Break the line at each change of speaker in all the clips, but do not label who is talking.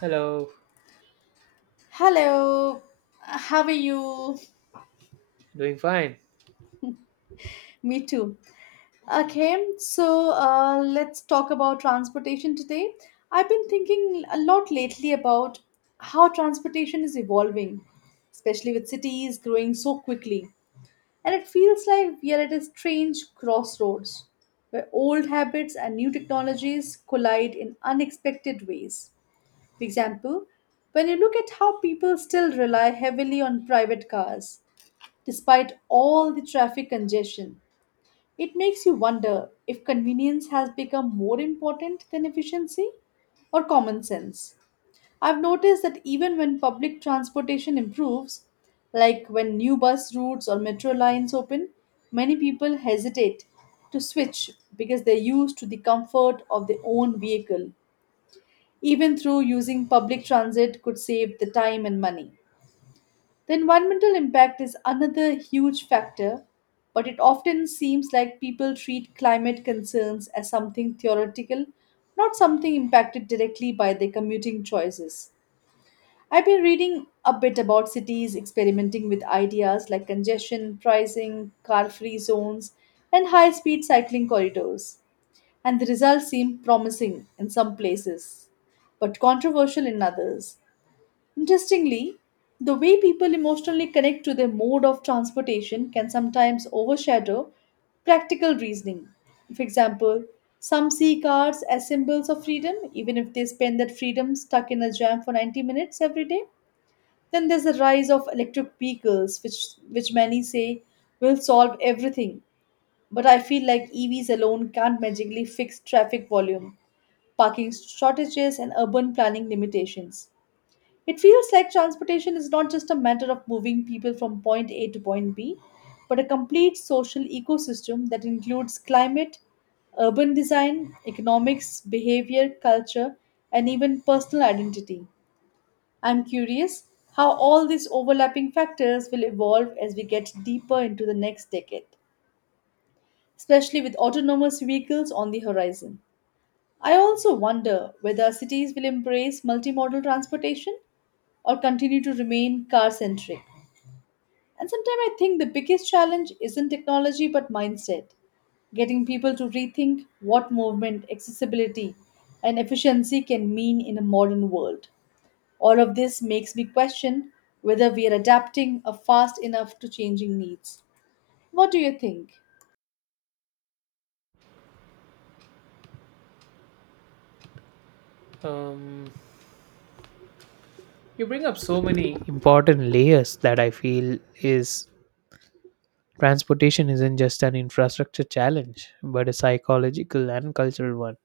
Hello,
Hello, how are you?
doing fine.
Me too. Okay, let's talk about transportation today. I've been thinking a lot lately about how transportation is evolving, especially with cities growing so quickly. And it feels like we are at a strange crossroads where old habits and new technologies collide in unexpected ways. For example, when you look at how people still rely heavily on private cars, despite all the traffic congestion. It makes you wonder if convenience has become more important than efficiency or common sense. I've noticed that even when public transportation improves, like when new bus routes or metro lines open, many people hesitate to switch because they're used to the comfort of their own vehicle. Even through using public transit could save the time and money. The environmental impact is another huge factor, but it often seems like people treat climate concerns as something theoretical, not something impacted directly by their commuting choices. I've been reading a bit about cities experimenting with ideas like congestion pricing, car free zones, and high speed cycling corridors, and the results seem promising in some places, but controversial in others. Interestingly, the way people emotionally connect to their mode of transportation can sometimes overshadow practical reasoning. For example, some see cars as symbols of freedom, even if they spend that freedom stuck in a jam for 90 minutes every day. Then there's the rise of electric vehicles, which many say will solve everything. But I feel like EVs alone can't magically fix traffic volume, parking shortages, and urban planning limitations. It feels like transportation is not just a matter of moving people from point A to point B, but a complete social ecosystem that includes climate, urban design, economics, behavior, culture, and even personal identity. I'm curious how all these overlapping factors will evolve as we get deeper into the next decade, especially with autonomous vehicles on the horizon. I also wonder whether cities will embrace multimodal transportation or continue to remain car centric. And sometimes I think the biggest challenge isn't technology but mindset, getting people to rethink what movement, accessibility, and efficiency can mean in a modern world. All of this makes me question whether we are adapting or fast enough to changing needs. What do you think?
Um, you bring up so many important layers that I feel is transportation isn't just an infrastructure challenge, but a psychological and cultural one.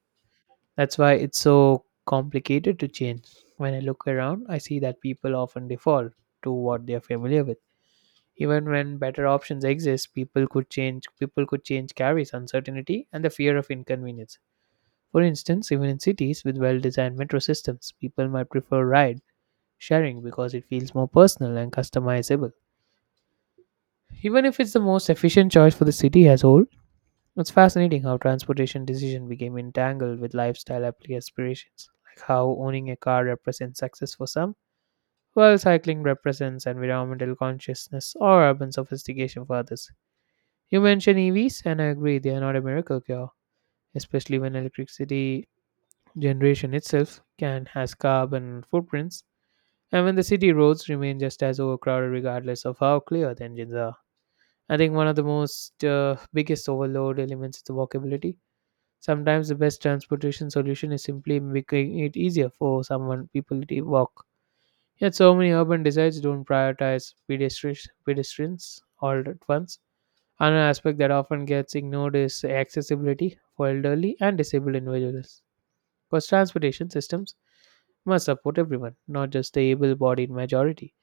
That's why it's so complicated to change. When I look around, I see that people often default to what they're familiar with. Even when better options exist, people could change carries uncertainty and the fear of inconvenience. For instance, even in cities with well-designed metro systems, people might prefer rides sharing because it feels more personal and customizable. Even if it's the most efficient choice for the city as a whole, it's fascinating how transportation decision became entangled with lifestyle aspirations, like how owning a car represents success for some, while cycling represents environmental consciousness or urban sophistication for others. You mentioned EVs, and I agree they are not a miracle cure, especially when electricity generation itself can has carbon footprints. And when the city roads remain just as overcrowded, regardless of how clear the engines are. I think one of the most biggest overload elements is the walkability. Sometimes the best transportation solution is simply making it easier for someone people to walk. Yet so many urban designs don't prioritize pedestrians all at once. Another aspect that often gets ignored is accessibility for elderly and disabled individuals. Because transportation systems must support everyone, not just the able-bodied majority.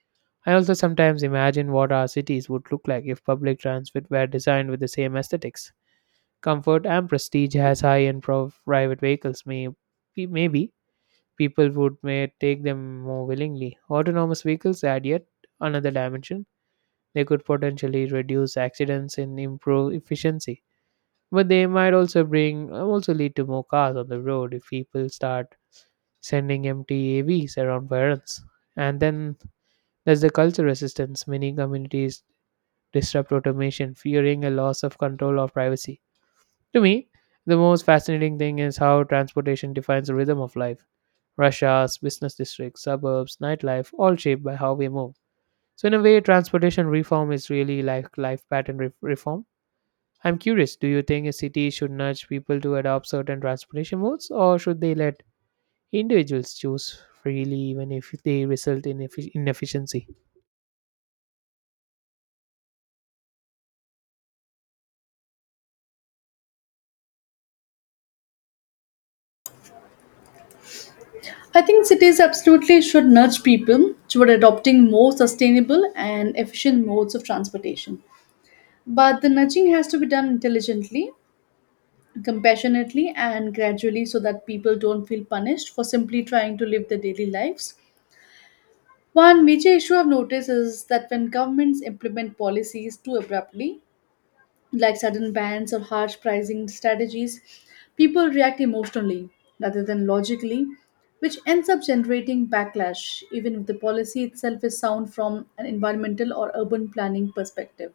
I also sometimes imagine what our cities would look like if public transit were designed with the same aesthetics, comfort, and prestige as high-end private vehicles may be. Maybe people would may take them more willingly. Autonomous vehicles add yet another dimension. They could potentially reduce accidents and improve efficiency, but they might also lead to more cars on the road if people start sending empty AVs around for errands. And then there's the cultural resistance. Many communities disrupt automation, fearing a loss of control or privacy. To me, the most fascinating thing is how transportation defines the rhythm of life. Rush hours, business districts, suburbs, nightlife, all shaped by how we move. So, in a way, transportation reform is really like life pattern reform. I'm curious, do you think a city should nudge people to adopt certain transportation modes, or should they let individuals choose freely even if they result in inefficiency?
I think cities absolutely should nudge people toward adopting more sustainable and efficient modes of transportation. But the nudging has to be done intelligently, compassionately, and gradually so that people don't feel punished for simply trying to live their daily lives. One major issue I've noticed is that when governments implement policies too abruptly, like sudden bans or harsh pricing strategies, people react emotionally rather than logically, which ends up generating backlash, even if the policy itself is sound from an environmental or urban planning perspective.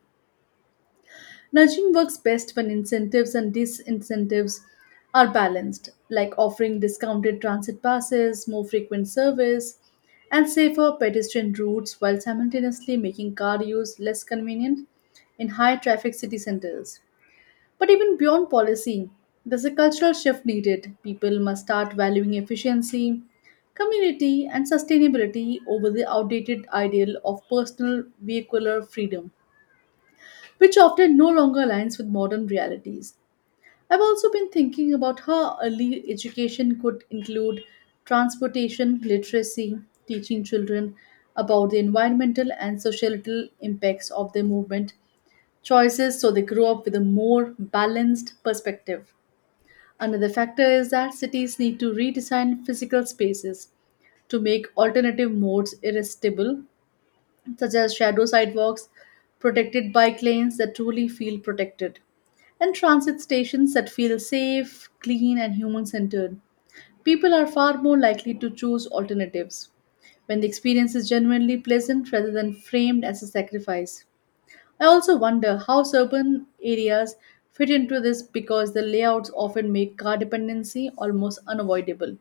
Nudging works best when incentives and disincentives are balanced, like offering discounted transit passes, more frequent service, and safer pedestrian routes while simultaneously making car use less convenient in high traffic city centers. But even beyond policy, there's a cultural shift needed. People must start valuing efficiency, community, and sustainability over the outdated ideal of personal vehicular freedom, which often no longer aligns with modern realities. I've also been thinking about how early education could include transportation literacy, teaching children about the environmental and societal impacts of their movement choices so they grow up with a more balanced perspective. Another factor is that cities need to redesign physical spaces to make alternative modes irresistible, such as shadow sidewalks, protected bike lanes that truly feel protected, and transit stations that feel safe, clean, and human centered. People are far more likely to choose alternatives when the experience is genuinely pleasant rather than framed as a sacrifice. I also wonder how urban areas fit into this because the layouts often make car dependency almost unavoidable,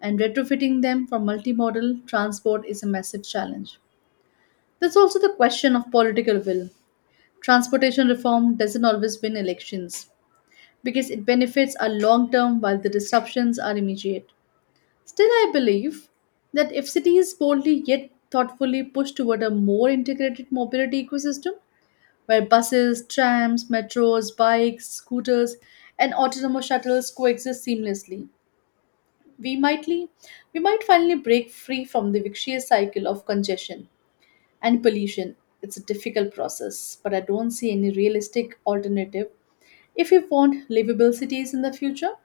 and retrofitting them for multimodal transport is a massive challenge. There's also the question of political will. Transportation reform doesn't always win elections because its benefits are long term while the disruptions are immediate. Still, I believe that if cities boldly yet thoughtfully push toward a more integrated mobility ecosystem, where buses, trams, metros, bikes, scooters, and autonomous shuttles coexist seamlessly. We mightly, we might finally break free from the vicious cycle of congestion and pollution. It's a difficult process, but I don't see any realistic alternative if we want livable cities in the future.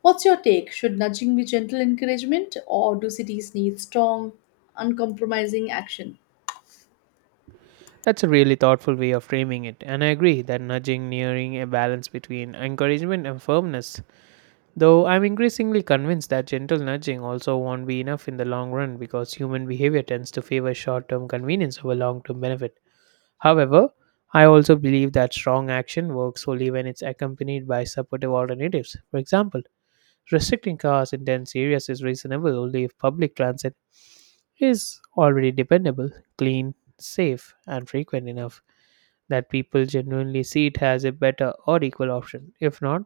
What's your take? Should nudging be gentle encouragement, or do cities need strong, uncompromising action?
That's a really thoughtful way of framing it, and I agree that nudging nearing a balance between encouragement and firmness. Though I'm increasingly convinced that gentle nudging also won't be enough in the long run because human behavior tends to favor short term convenience over long term benefit. However, I also believe that strong action works only when it's accompanied by supportive alternatives. For example, restricting cars in dense areas is reasonable only if public transit is already dependable, clean, safe, and frequent enough that people genuinely see it as a better or equal option. If not,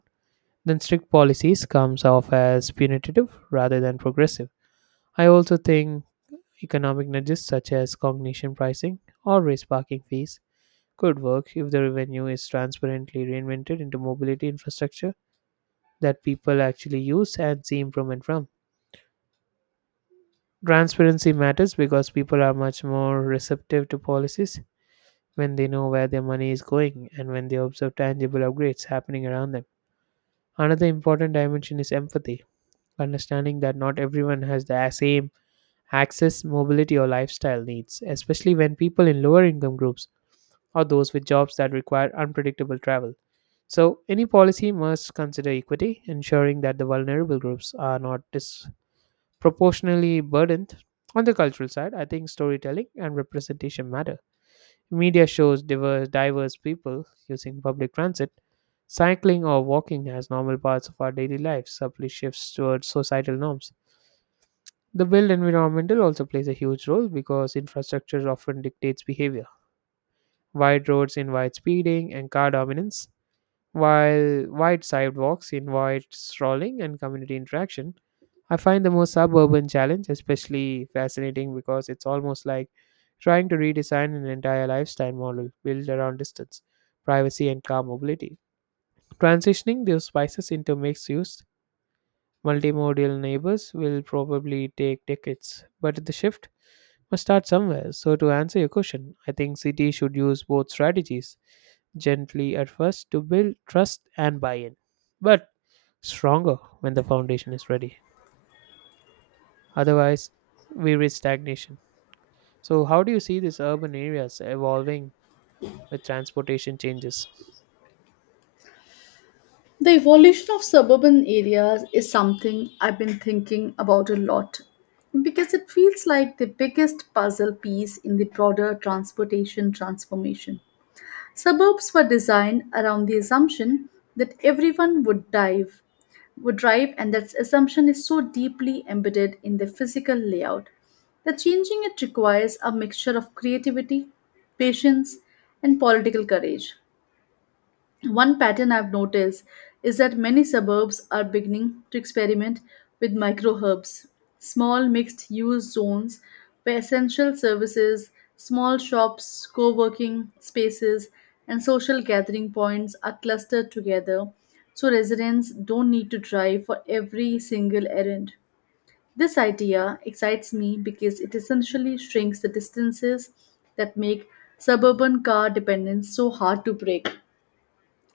then strict policies comes off as punitive rather than progressive. I also think economic nudges such as cognition pricing or raise parking fees could work if the revenue is transparently reinvented into mobility infrastructure that people actually use and see improvement from. Transparency matters because people are much more receptive to policies when they know where their money is going and when they observe tangible upgrades happening around them. Another important dimension is empathy, understanding that not everyone has the same access, mobility, or lifestyle needs, especially when people in lower income groups or those with jobs that require unpredictable travel. So, any policy must consider equity, ensuring that the vulnerable groups are not proportionally burdened. On the cultural side, I think storytelling and representation matter. Media shows diverse people using public transit, cycling, or walking as normal parts of our daily lives, subtly shifts towards societal norms. The built environmental also plays a huge role because infrastructure often dictates behavior. Wide roads invite speeding and car dominance, while wide sidewalks invite strolling and community interaction. I find the most suburban challenge especially fascinating because it's almost like trying to redesign an entire lifestyle model built around distance, privacy, and car mobility. Transitioning those spices into mixed use, multimodal neighbors will probably take decades, but the shift must start somewhere. So, to answer your question, I think cities should use both strategies gently at first to build trust and buy in, but stronger when the foundation is ready. Otherwise, we reach stagnation. So, how do you see these urban areas evolving with transportation changes?
The evolution of suburban areas is something I've been thinking about a lot because it feels like the biggest puzzle piece in the broader transportation transformation. Suburbs were designed around the assumption that everyone would drive and that assumption is so deeply embedded in the physical layout that changing it requires a mixture of creativity, patience, and political courage. One pattern I've noticed is that many suburbs are beginning to experiment with micro hubs, small mixed use zones where essential services, small shops, co working spaces, and social gathering points are clustered together so residents don't need to drive for every single errand. This idea excites me because it essentially shrinks the distances that make suburban car dependence so hard to break.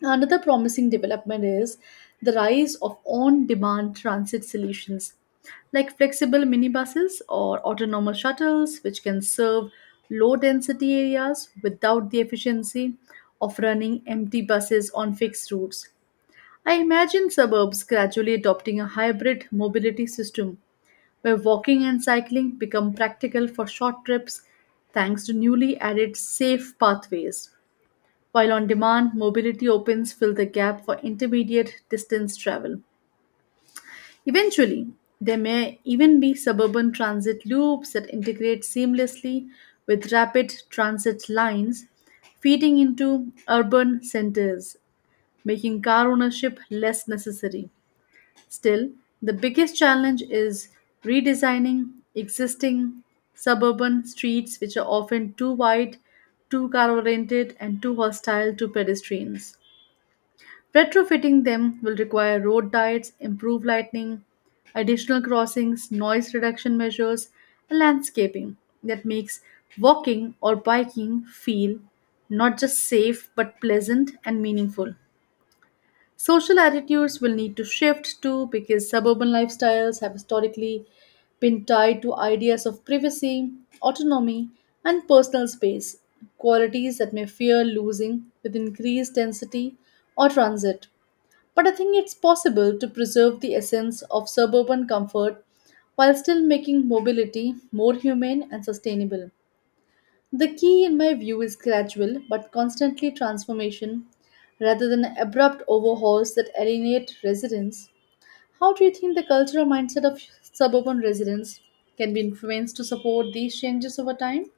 Another promising development is the rise of on demand transit solutions like flexible minibuses or autonomous shuttles, which can serve low density areas without the efficiency of running empty buses on fixed routes. I imagine suburbs gradually adopting a hybrid mobility system where walking and cycling become practical for short trips thanks to newly added safe pathways while on demand mobility opens fill the gap for intermediate distance travel. Eventually, there may even be suburban transit loops that integrate seamlessly with rapid transit lines, feeding into urban centers, making car ownership less necessary. Still, the biggest challenge is redesigning existing suburban streets, which are often too wide, too car oriented, and too hostile to pedestrians. Retrofitting them will require road diets, improved lighting, additional crossings, noise reduction measures, and landscaping that makes walking or biking feel not just safe but pleasant and meaningful. Social attitudes will need to shift too because suburban lifestyles have historically been tied to ideas of privacy, autonomy, and personal space, qualities that may fear losing with increased density or transit. But I think it's possible to preserve the essence of suburban comfort while still making mobility more humane and sustainable. The key, in my view, is gradual but constantly transformation rather than abrupt overhauls that alienate residents. How do you think the cultural mindset of suburban residents can be influenced to support these changes over time?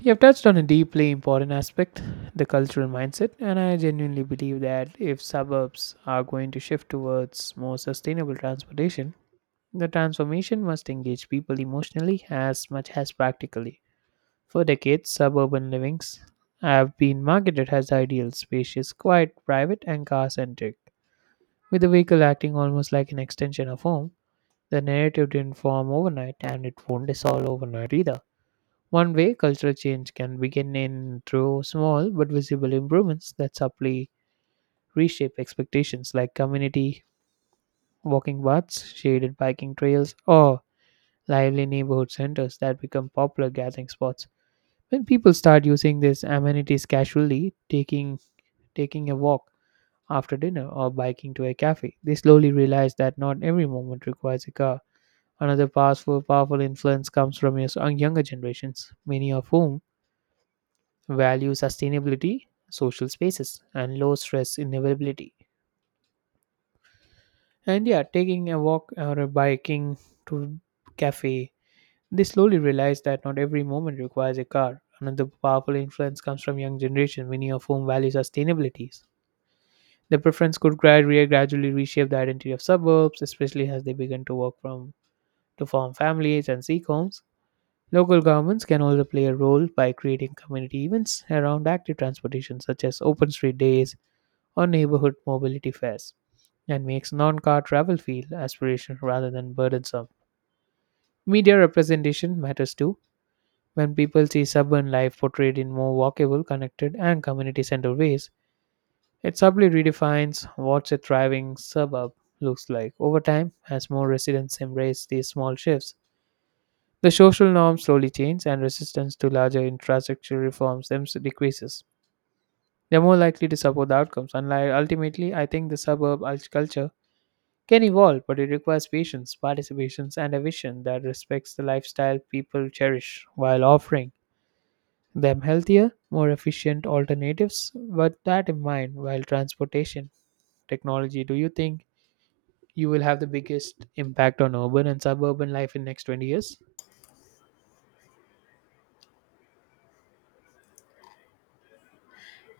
You have touched on a deeply important aspect, the cultural mindset, and I genuinely believe that if suburbs are going to shift towards more sustainable transportation, the transformation must engage people emotionally as much as practically. For decades, suburban livings have been marketed as ideal, spacious, quiet, private, and car centric, with the vehicle acting almost like an extension of home. The narrative didn't form overnight and it won't dissolve overnight either. One way cultural change can begin in through small but visible improvements that subtly reshape expectations like community walking paths, shaded biking trails, or lively neighborhood centers that become popular gathering spots. When people start using these amenities casually, taking a walk after dinner or biking to a cafe, they slowly realize that not every moment requires a car. Another powerful influence comes from younger generations, many of whom value sustainability, social spaces, and low stress inevitability. And yeah, taking a walk or a biking to cafe, they slowly realize that not every moment requires a car. Another powerful influence comes from young generation, many of whom value sustainabilities. The preference could gradually reshape the identity of suburbs, especially as they begin to work from to form families and seek homes. Local governments can also play a role by creating community events around active transportation, such as open street days or neighborhood mobility fairs, and makes non car travel feel aspirational rather than burdensome. Media representation matters too. When people see suburban life portrayed in more walkable, connected, and community centered ways, it subtly redefines what a thriving suburb looks like. Over time, as more residents embrace these small shifts, the social norms slowly change, and resistance to larger infrastructure reforms them decreases. They're more likely to support the outcomes. And ultimately, I think the culture can evolve, but it requires patience, participations, and a vision that respects the lifestyle people cherish while offering them healthier, more efficient alternatives. But that in mind, while transportation technology, do you think you will have the biggest impact on urban and suburban life in next 20 years?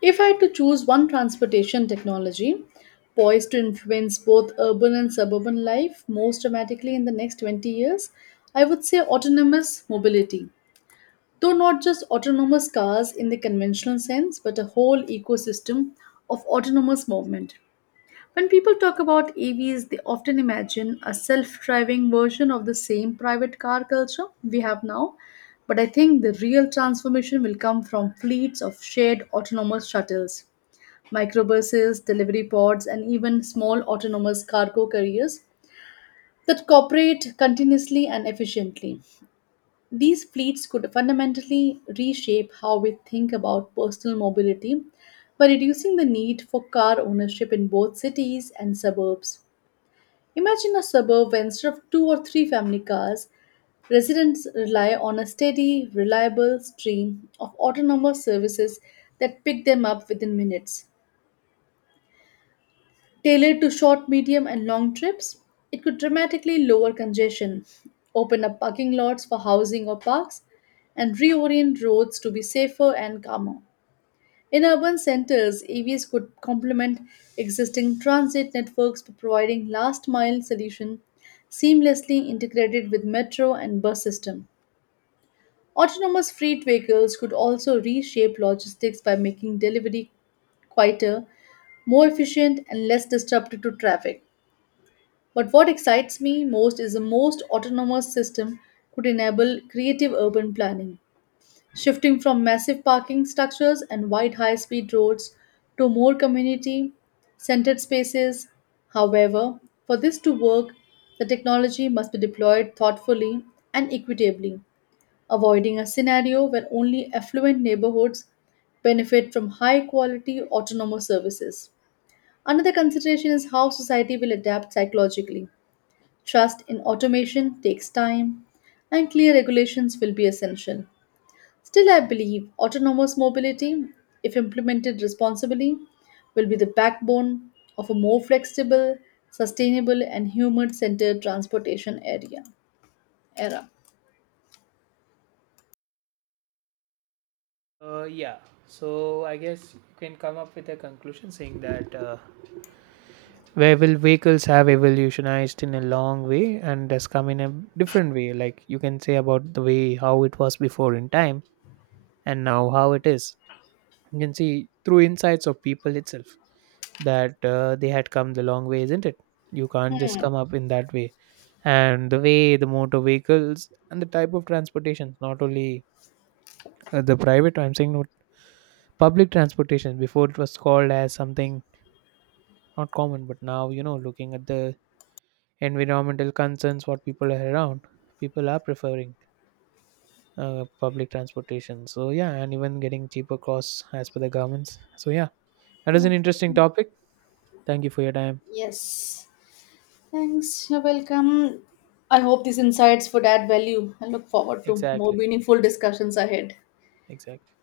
If I had to choose one transportation technology poised to influence both urban and suburban life most dramatically in the next 20 years, I would say autonomous mobility. Though not just autonomous cars in the conventional sense, but a whole ecosystem of autonomous movement. When people talk about EVs, they often imagine a self driving version of the same private car culture we have now. But I think the real transformation will come from fleets of shared autonomous shuttles microbuses, delivery pods, and even small autonomous cargo carriers that cooperate continuously and efficiently. These fleets could fundamentally reshape how we think about personal mobility by reducing the need for car ownership in both cities and suburbs. Imagine a suburb where instead of two or three family cars, residents rely on a steady, reliable stream of autonomous services that pick them up within minutes. Tailored to short, medium, and long trips, it could dramatically lower congestion, open up parking lots for housing or parks, and reorient roads to be safer and calmer. In urban centers, EVs could complement existing transit networks by providing last mile solution seamlessly integrated with metro and bus system. Autonomous freight vehicles could also reshape logistics by making delivery quieter, more efficient, and less disruptive to traffic. But what excites me most is the most autonomous system could enable creative urban planning, shifting from massive parking structures and wide high speed roads to more community centered spaces. However, for this to work, the technology must be deployed thoughtfully and equitably, avoiding a scenario where only affluent neighborhoods benefit from high quality autonomous services. Another consideration is how society will adapt psychologically. Trust in automation takes time, and clear regulations will be essential. Still, I believe autonomous mobility, if implemented responsibly, will be the backbone of a more flexible, sustainable, and human centered transportation area. Era.
Uh, yeah, so I guess you can come up with a conclusion saying that where will vehicles have evolutionized in a long way and has come in a different way. Like you can say about the way how it was before in time and now how it is. You can see through insights of people itself that they had come the long way, isn't it? You can't just come up in that way. And the way the motor vehicles and the type of transportation, not only the private, I'm saying no public transportation before it was called as something not common but now, you know, looking at the environmental concerns what people are around people are preferring public transportation. So yeah, and even getting cheaper costs as per the governments. So yeah, that is an interesting topic. Thank you for your time.
Yes. Thanks, you're welcome. I hope these insights would add value and look forward to more
Exactly.
meaningful discussions ahead.
Exactly.